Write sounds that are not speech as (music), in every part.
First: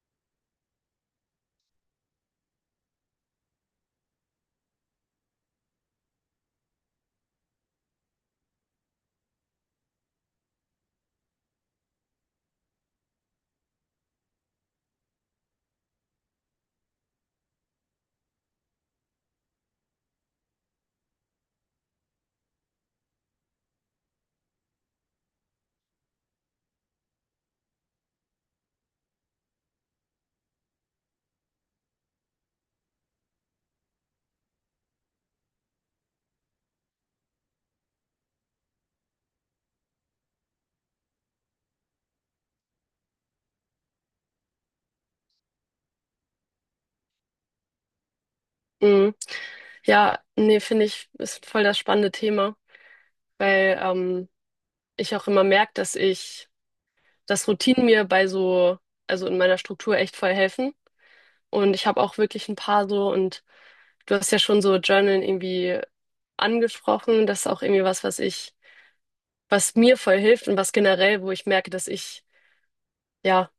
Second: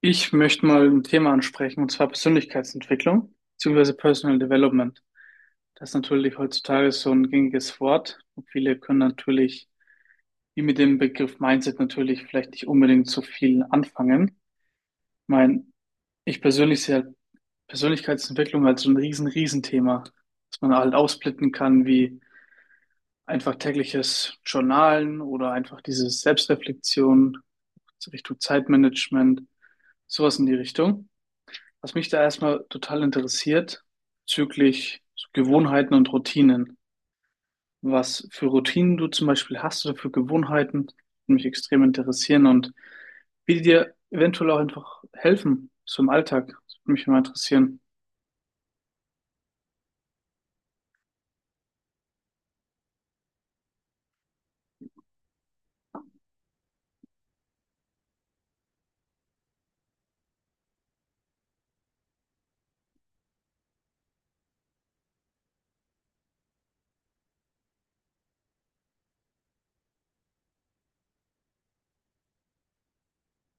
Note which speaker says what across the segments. Speaker 1: Ich möchte mal ein Thema ansprechen, und zwar Persönlichkeitsentwicklung bzw. Personal Development. Das ist natürlich heutzutage so ein gängiges Wort. Und viele können natürlich, wie mit dem Begriff Mindset, natürlich vielleicht nicht unbedingt so viel anfangen. Ich meine, ich persönlich sehe halt Persönlichkeitsentwicklung als so ein riesen, riesen Thema, dass man halt aufsplitten kann, wie einfach tägliches Journalen oder einfach diese Selbstreflexion so Richtung Zeitmanagement, sowas in die Richtung. Was mich da erstmal total interessiert, bezüglich so Gewohnheiten und Routinen. Was für Routinen du zum Beispiel hast oder für Gewohnheiten, die mich extrem interessieren und wie die dir eventuell auch einfach helfen, so im Alltag. Das würde mich immer interessieren.
Speaker 2: Mhm. Ja, nee, finde ich, ist voll das spannende Thema, weil ich auch immer merke, dass Routinen mir also in meiner Struktur echt voll helfen. Und ich habe auch wirklich ein paar so, und du hast ja schon so Journal irgendwie angesprochen. Das ist auch irgendwie was, was mir voll hilft und was generell, wo ich merke, ja,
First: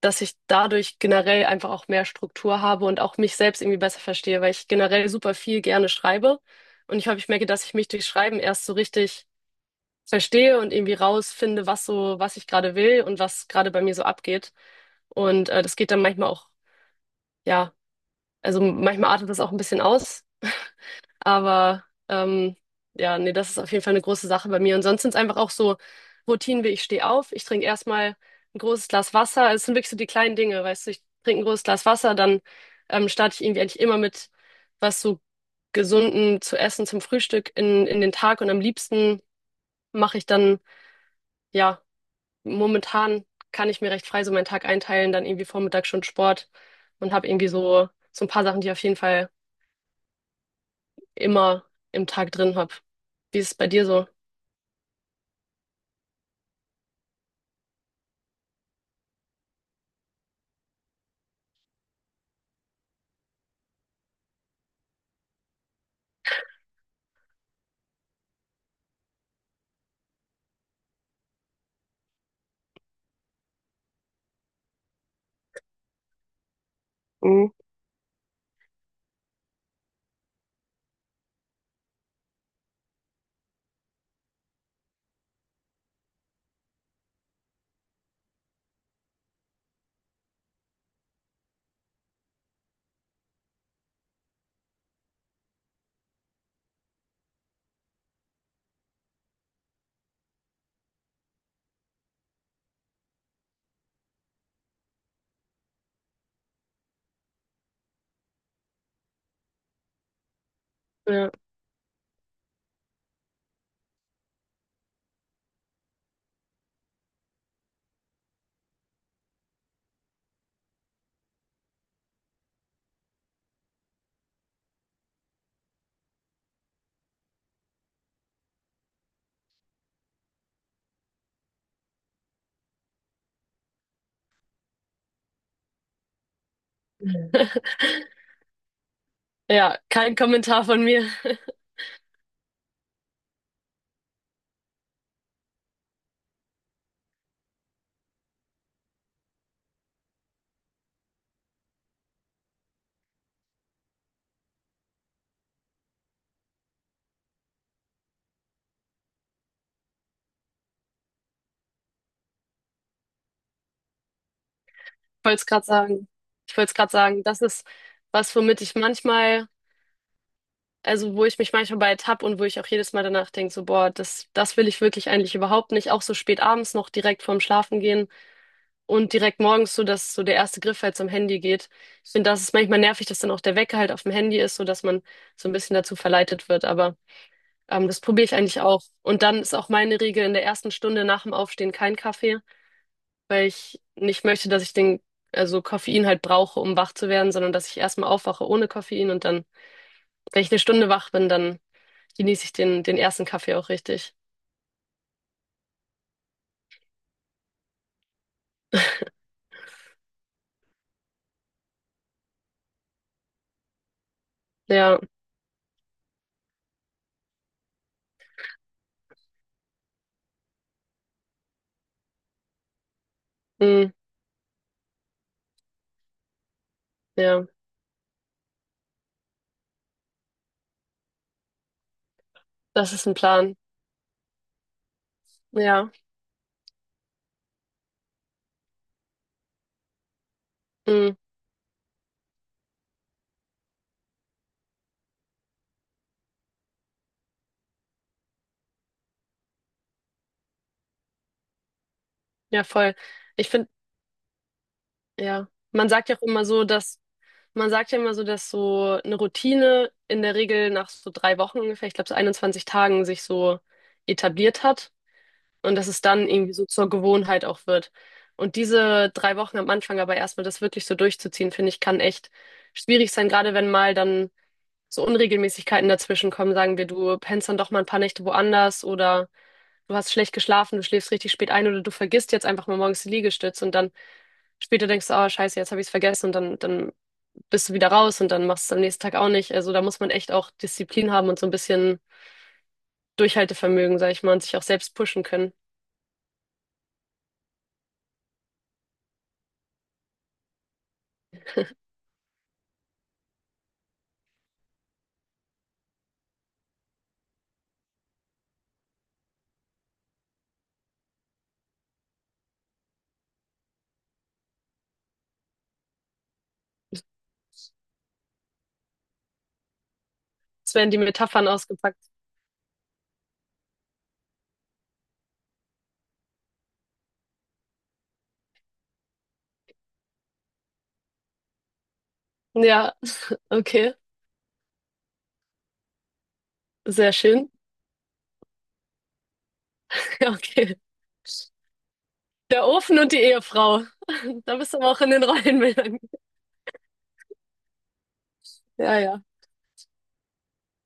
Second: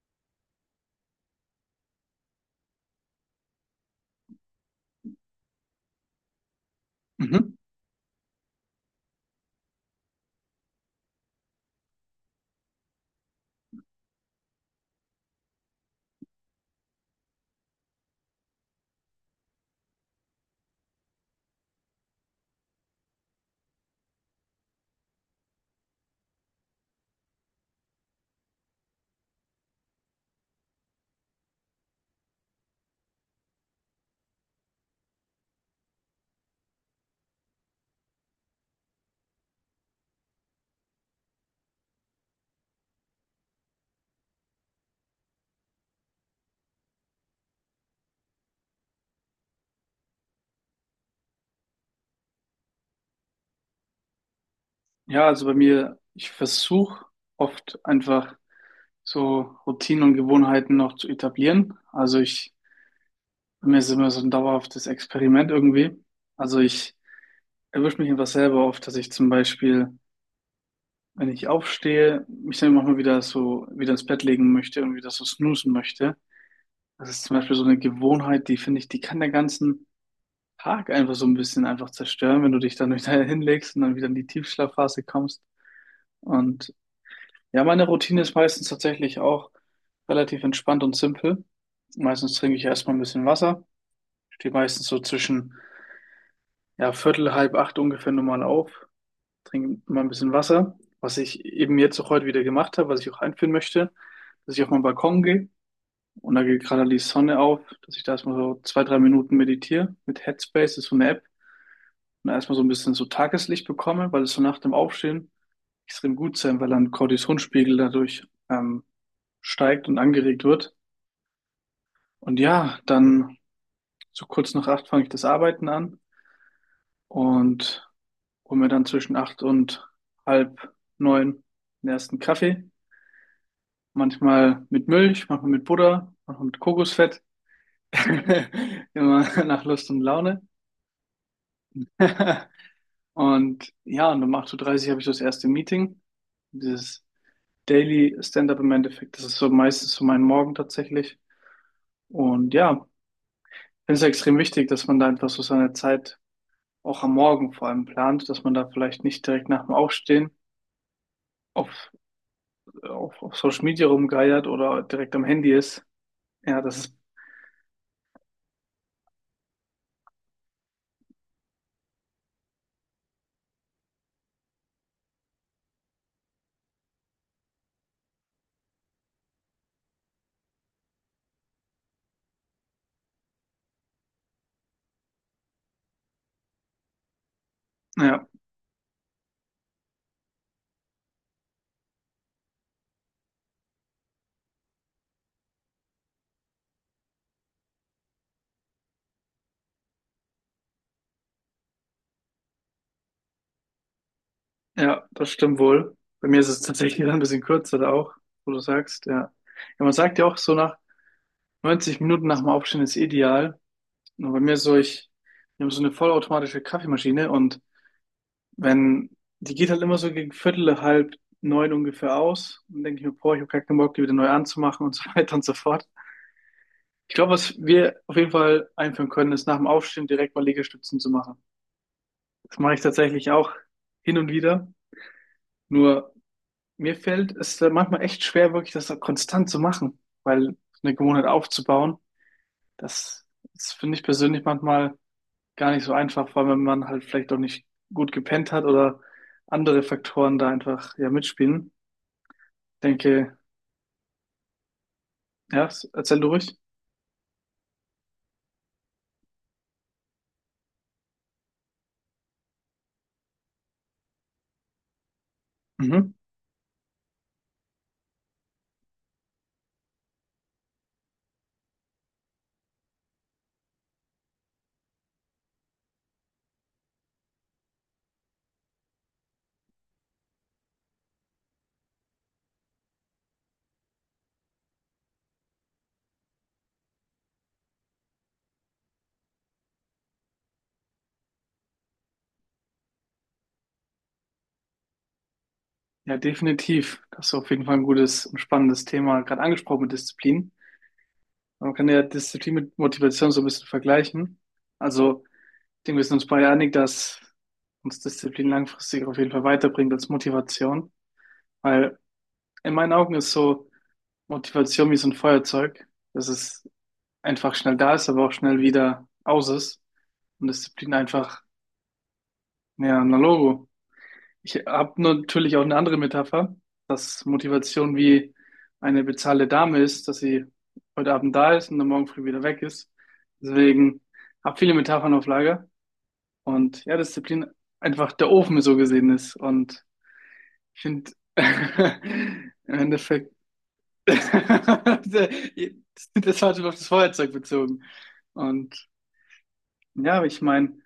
Speaker 2: dass ich dadurch generell einfach auch mehr Struktur habe und auch mich selbst irgendwie besser verstehe, weil ich generell super viel gerne schreibe. Und ich merke,
Speaker 1: Mhm.
Speaker 2: dass ich mich durch Schreiben erst so richtig verstehe und irgendwie rausfinde, was ich gerade will und was gerade bei mir so abgeht. Und das geht dann manchmal auch, ja, also manchmal artet das auch ein bisschen aus. Aber ja, nee, das ist auf jeden Fall eine große Sache bei mir. Und sonst sind es einfach auch so Routinen wie ich stehe auf, ich trinke erstmal ein großes Glas Wasser. Es sind wirklich so die kleinen Dinge, weißt du, ich trinke ein großes Glas Wasser, dann starte ich irgendwie eigentlich immer mit was so gesunden zu essen zum Frühstück in den Tag. Und am liebsten mache ich dann, ja, momentan kann ich mir recht frei so meinen Tag einteilen, dann irgendwie Vormittag schon Sport und habe irgendwie so, so ein paar Sachen, die ich auf jeden Fall immer im Tag drin habe. Wie ist es bei dir so?
Speaker 1: Ja, also bei mir, ich versuche oft einfach so Routinen und Gewohnheiten noch zu etablieren. Also ich, bei mir ist immer so ein dauerhaftes Experiment irgendwie. Also ich erwische mich einfach selber oft, dass ich zum Beispiel wenn ich aufstehe, mich dann auch mal wieder so wieder ins Bett legen möchte und wieder so snoozen möchte. Das ist zum
Speaker 2: Mhm.
Speaker 1: Beispiel so eine Gewohnheit, die finde ich, die kann den ganzen Tag einfach so ein bisschen einfach zerstören, wenn du dich dann (laughs) wieder hinlegst und dann wieder in die Tiefschlafphase kommst. Und ja, meine Routine ist meistens tatsächlich auch relativ entspannt und simpel. Meistens trinke ich erstmal ein bisschen Wasser, stehe meistens so zwischen ja, Viertel, halb acht ungefähr normal auf, trinke mal ein bisschen Wasser, was ich eben jetzt auch heute wieder gemacht habe, was ich auch einführen möchte, dass ich auf meinen Balkon gehe und da geht gerade die Sonne auf, dass ich da erstmal so zwei, drei Minuten meditiere mit Headspace, das ist so eine App,
Speaker 2: Ja.
Speaker 1: und da erstmal so ein bisschen so Tageslicht bekomme, weil es so nach dem Aufstehen extrem gut sein, weil dann Cortisonspiegel dadurch steigt und angeregt wird. Und ja, dann so kurz nach acht fange ich das Arbeiten an und hole mir dann zwischen acht und halb neun den ersten Kaffee. Manchmal mit Milch, manchmal mit Butter, manchmal mit Kokosfett.
Speaker 2: (laughs)
Speaker 1: (laughs) Immer nach
Speaker 2: Ja,
Speaker 1: Lust und
Speaker 2: kein
Speaker 1: Laune.
Speaker 2: Kommentar von mir. (laughs)
Speaker 1: (laughs) Und ja, und um acht Uhr dreißig habe ich das erste Meeting. Dieses Daily Stand-up im Endeffekt, das ist so meistens so mein Morgen tatsächlich. Und ja, finde es extrem wichtig, dass man da einfach so seine Zeit auch am Morgen vor allem plant, dass man da vielleicht nicht direkt nach dem Aufstehen auf, auf Social Media rumgeiert oder direkt am
Speaker 2: Ich wollte es
Speaker 1: Handy
Speaker 2: gerade
Speaker 1: ist.
Speaker 2: sagen. Ich
Speaker 1: Ja,
Speaker 2: wollte es
Speaker 1: das
Speaker 2: gerade
Speaker 1: ist,
Speaker 2: sagen, das ist was, also wo ich mich manchmal bei ertappe und wo ich auch jedes Mal danach denke, so, boah, das will ich wirklich eigentlich überhaupt nicht. Auch so spät abends noch direkt vorm Schlafengehen und direkt morgens so, dass so der erste Griff halt zum Handy geht. Ich finde, das ist manchmal nervig, dass dann auch der Wecker halt auf dem Handy ist, so dass man so ein bisschen dazu verleitet wird. Aber das probiere
Speaker 1: ja.
Speaker 2: ich eigentlich auch. Und dann ist auch meine Regel in der ersten Stunde nach dem Aufstehen kein Kaffee. Weil ich nicht möchte, also Koffein halt brauche, um wach zu werden, sondern dass ich erstmal aufwache ohne Koffein und dann, wenn ich eine Stunde wach bin, dann genieße ich den ersten Kaffee auch richtig.
Speaker 1: Ja, das stimmt wohl. Bei mir ist es tatsächlich (laughs) dann ein bisschen kürzer da auch, wo du sagst, ja. Ja, man sagt ja auch so nach 90 Minuten nach dem Aufstehen ist ideal. Und bei mir ist so,
Speaker 2: Ja,
Speaker 1: ich, wir haben so eine vollautomatische Kaffeemaschine und wenn, die geht halt immer so gegen Viertel, halb neun ungefähr aus. Und dann denke ich mir, boah, ich habe gar keinen
Speaker 2: mm,
Speaker 1: Bock, die wieder neu anzumachen und so (laughs) weiter und so fort. Ich glaube,
Speaker 2: ja,
Speaker 1: was wir auf jeden Fall einführen können, ist nach dem Aufstehen direkt mal Liegestützen zu machen. Das mache ich
Speaker 2: das ist ein
Speaker 1: tatsächlich auch
Speaker 2: Plan.
Speaker 1: hin und wieder.
Speaker 2: Ja,
Speaker 1: Nur mir fällt es manchmal echt schwer, wirklich das so konstant zu machen, weil eine
Speaker 2: mm,
Speaker 1: Gewohnheit aufzubauen, das, das finde ich persönlich manchmal gar nicht so einfach, vor allem wenn man halt vielleicht auch nicht gut gepennt hat oder andere Faktoren da einfach ja mitspielen.
Speaker 2: ja, voll.
Speaker 1: Denke,
Speaker 2: Ich finde, ja,
Speaker 1: ja, erzähl du ruhig.
Speaker 2: man sagt ja immer so, dass so eine Routine in der Regel nach so 3 Wochen ungefähr, ich glaube so 21 Tagen sich so etabliert hat. Und dass es
Speaker 1: Mhm.
Speaker 2: dann irgendwie so zur Gewohnheit auch wird. Und diese 3 Wochen am Anfang aber erstmal das wirklich so durchzuziehen, finde ich, kann echt schwierig sein, gerade wenn mal dann so Unregelmäßigkeiten dazwischen kommen. Sagen wir, du pennst dann doch mal ein paar Nächte woanders oder du hast schlecht geschlafen, du schläfst richtig spät ein oder du vergisst jetzt einfach mal morgens die Liegestütze und dann später denkst du, oh Scheiße, jetzt habe ich es vergessen dann bist du wieder raus und dann machst du es am nächsten Tag auch nicht. Also da muss man echt auch Disziplin haben und so ein bisschen Durchhaltevermögen, sag ich mal, und sich auch selbst pushen können.
Speaker 1: Ja, definitiv. Das ist auf jeden Fall ein gutes und spannendes Thema, gerade angesprochen mit Disziplin. Man kann ja Disziplin mit Motivation so ein bisschen vergleichen. Also ich denke, wir sind uns beide einig, dass uns Disziplin langfristig auf jeden Fall weiterbringt als Motivation. Weil in meinen Augen ist so Motivation wie so ein Feuerzeug, dass es einfach schnell da ist, aber auch schnell wieder aus ist. Und
Speaker 2: Es werden
Speaker 1: Disziplin
Speaker 2: die
Speaker 1: einfach,
Speaker 2: Metaphern ausgepackt.
Speaker 1: ja, ein Logo. Ich habe natürlich auch eine andere Metapher, dass Motivation wie eine bezahlte Dame ist, dass sie heute Abend da ist und dann morgen früh wieder weg ist.
Speaker 2: Ja, okay.
Speaker 1: Deswegen habe viele Metaphern auf Lager. Und ja,
Speaker 2: Sehr
Speaker 1: Disziplin
Speaker 2: schön.
Speaker 1: einfach der Ofen so gesehen ist. Und
Speaker 2: (laughs) Ja, okay.
Speaker 1: ich finde, (laughs)
Speaker 2: Der
Speaker 1: im
Speaker 2: Ofen und die
Speaker 1: Endeffekt,
Speaker 2: Ehefrau.
Speaker 1: (laughs) das
Speaker 2: (laughs) Da bist du aber auch in den Rollenbildern.
Speaker 1: war auf das Feuerzeug bezogen. Und
Speaker 2: Ja, ja.
Speaker 1: ja, ich meine,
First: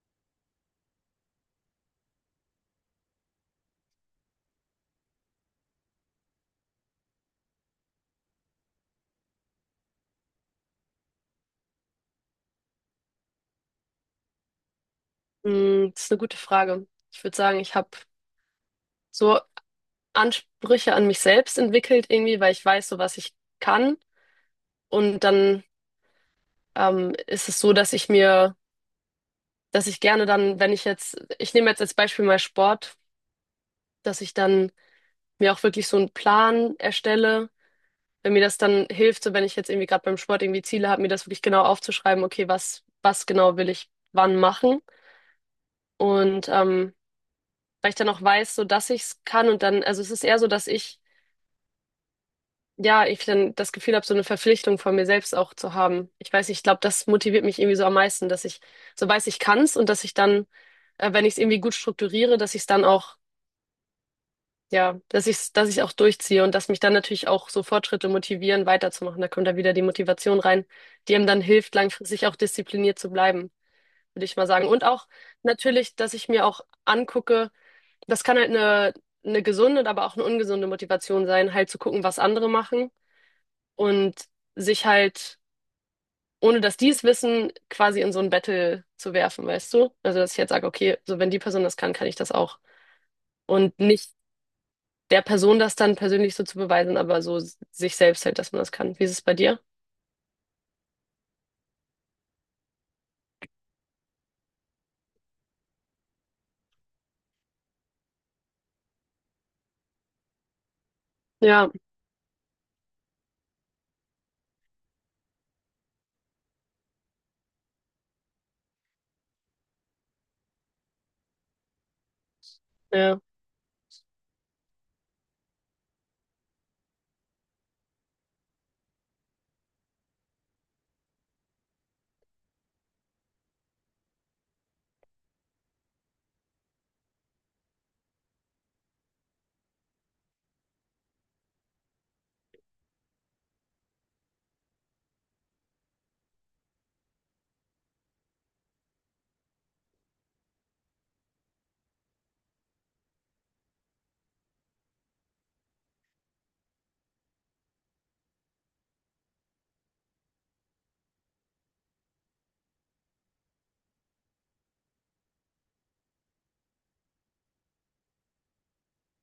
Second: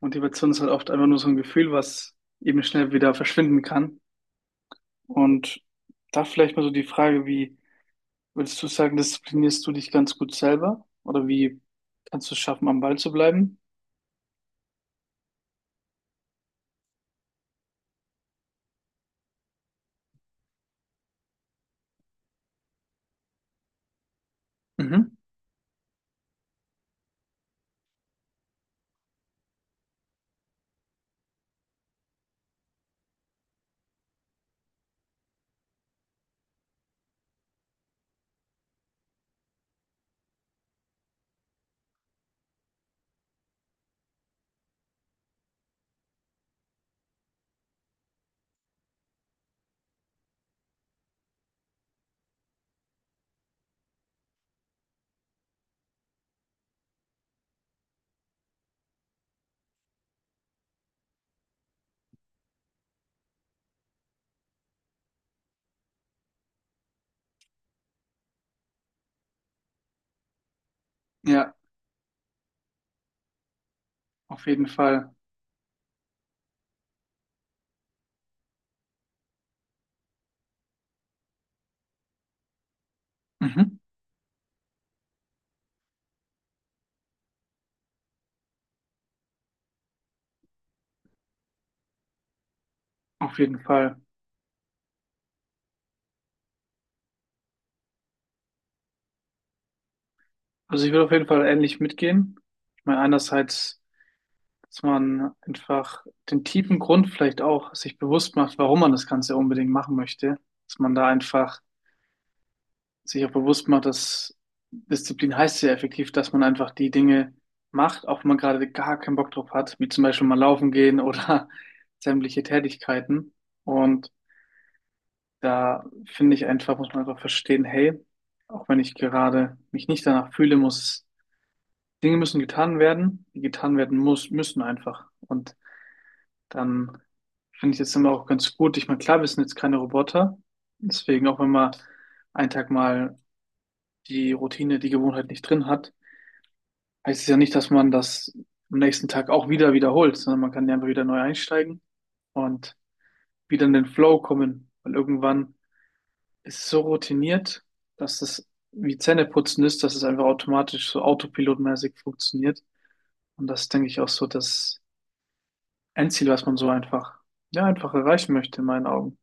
Speaker 1: Motivation ist halt oft einfach nur so ein Gefühl, was eben schnell wieder verschwinden kann. Und da vielleicht mal so die Frage, wie würdest du sagen, disziplinierst du dich ganz gut selber? Oder wie kannst du es schaffen, am Ball zu bleiben?
Speaker 2: Hm, das ist eine gute Frage. Ich würde sagen, ich habe so Ansprüche an mich selbst entwickelt irgendwie, weil ich weiß, so was ich kann.
Speaker 1: Mhm.
Speaker 2: Und dann ist es so, dass ich gerne dann, wenn ich jetzt, ich nehme jetzt als Beispiel mal Sport, dass ich dann mir auch wirklich so einen Plan erstelle, wenn mir das dann hilft, so wenn ich jetzt irgendwie gerade beim Sport irgendwie Ziele habe, mir das wirklich genau aufzuschreiben, okay, was genau will ich wann machen. Und weil ich dann auch weiß, so dass ich es kann und dann, also es ist eher so, ich dann das Gefühl habe, so eine Verpflichtung von mir selbst auch zu haben. Ich weiß, nicht, ich glaube, das motiviert mich irgendwie so am meisten, dass ich so weiß, ich kann es und dass ich dann, wenn ich es irgendwie gut strukturiere, dass ich es dann auch, ja, dass ich auch durchziehe und dass mich dann natürlich auch so Fortschritte motivieren, weiterzumachen. Da kommt dann wieder die Motivation rein, die einem dann
Speaker 1: Ja,
Speaker 2: hilft, langfristig auch diszipliniert zu bleiben, würde ich
Speaker 1: auf
Speaker 2: mal
Speaker 1: jeden
Speaker 2: sagen. Und auch
Speaker 1: Fall.
Speaker 2: natürlich, dass ich mir auch angucke, das kann halt eine gesunde, aber auch eine ungesunde Motivation sein, halt zu gucken, was andere machen
Speaker 1: Mhm.
Speaker 2: und sich halt, ohne dass die es wissen, quasi in so ein Battle zu werfen, weißt du? Also, dass ich jetzt sage, okay, so wenn die Person das kann, kann ich das auch.
Speaker 1: Auf jeden
Speaker 2: Und
Speaker 1: Fall.
Speaker 2: nicht der Person das dann persönlich so zu beweisen, aber so sich selbst halt, dass man das kann. Wie ist es bei dir?
Speaker 1: Also ich würde auf jeden Fall ähnlich mitgehen. Ich meine, einerseits, dass man einfach den tiefen Grund vielleicht auch sich bewusst macht, warum man das Ganze unbedingt machen möchte. Dass man da einfach
Speaker 2: Ja,
Speaker 1: sich auch bewusst macht, dass Disziplin heißt ja effektiv, dass man einfach die Dinge macht, auch wenn man gerade gar keinen Bock drauf hat, wie zum Beispiel mal laufen gehen oder (laughs) sämtliche
Speaker 2: ja,
Speaker 1: Tätigkeiten. Und da finde ich einfach, muss man einfach verstehen, hey, auch wenn ich gerade mich nicht danach fühle, muss es Dinge müssen getan werden, die getan werden muss, müssen einfach. Und dann finde ich jetzt immer auch ganz gut. Ich meine, klar, wir sind jetzt keine Roboter. Deswegen, auch wenn man einen Tag mal die Routine, die Gewohnheit nicht drin hat, heißt es ja nicht, dass man das am nächsten Tag auch wieder wiederholt, sondern man kann ja einfach wieder neu einsteigen und wieder in den Flow kommen. Weil irgendwann ist es so routiniert, dass es wie Zähneputzen ist, dass es einfach automatisch so autopilotmäßig funktioniert. Und das ist, denke ich auch so, dass ein Ziel, was man so einfach, ja, einfach erreichen möchte, in meinen Augen.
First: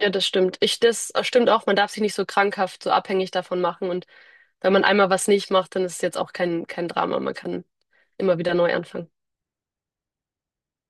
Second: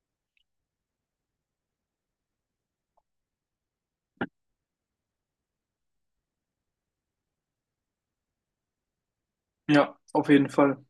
Speaker 2: ja, das stimmt. Ich, das stimmt auch, man darf sich nicht so krankhaft, so abhängig davon machen. Und wenn man einmal was nicht macht, dann ist es jetzt auch kein Drama. Man kann immer wieder neu anfangen.
Speaker 1: Ja, auf jeden Fall.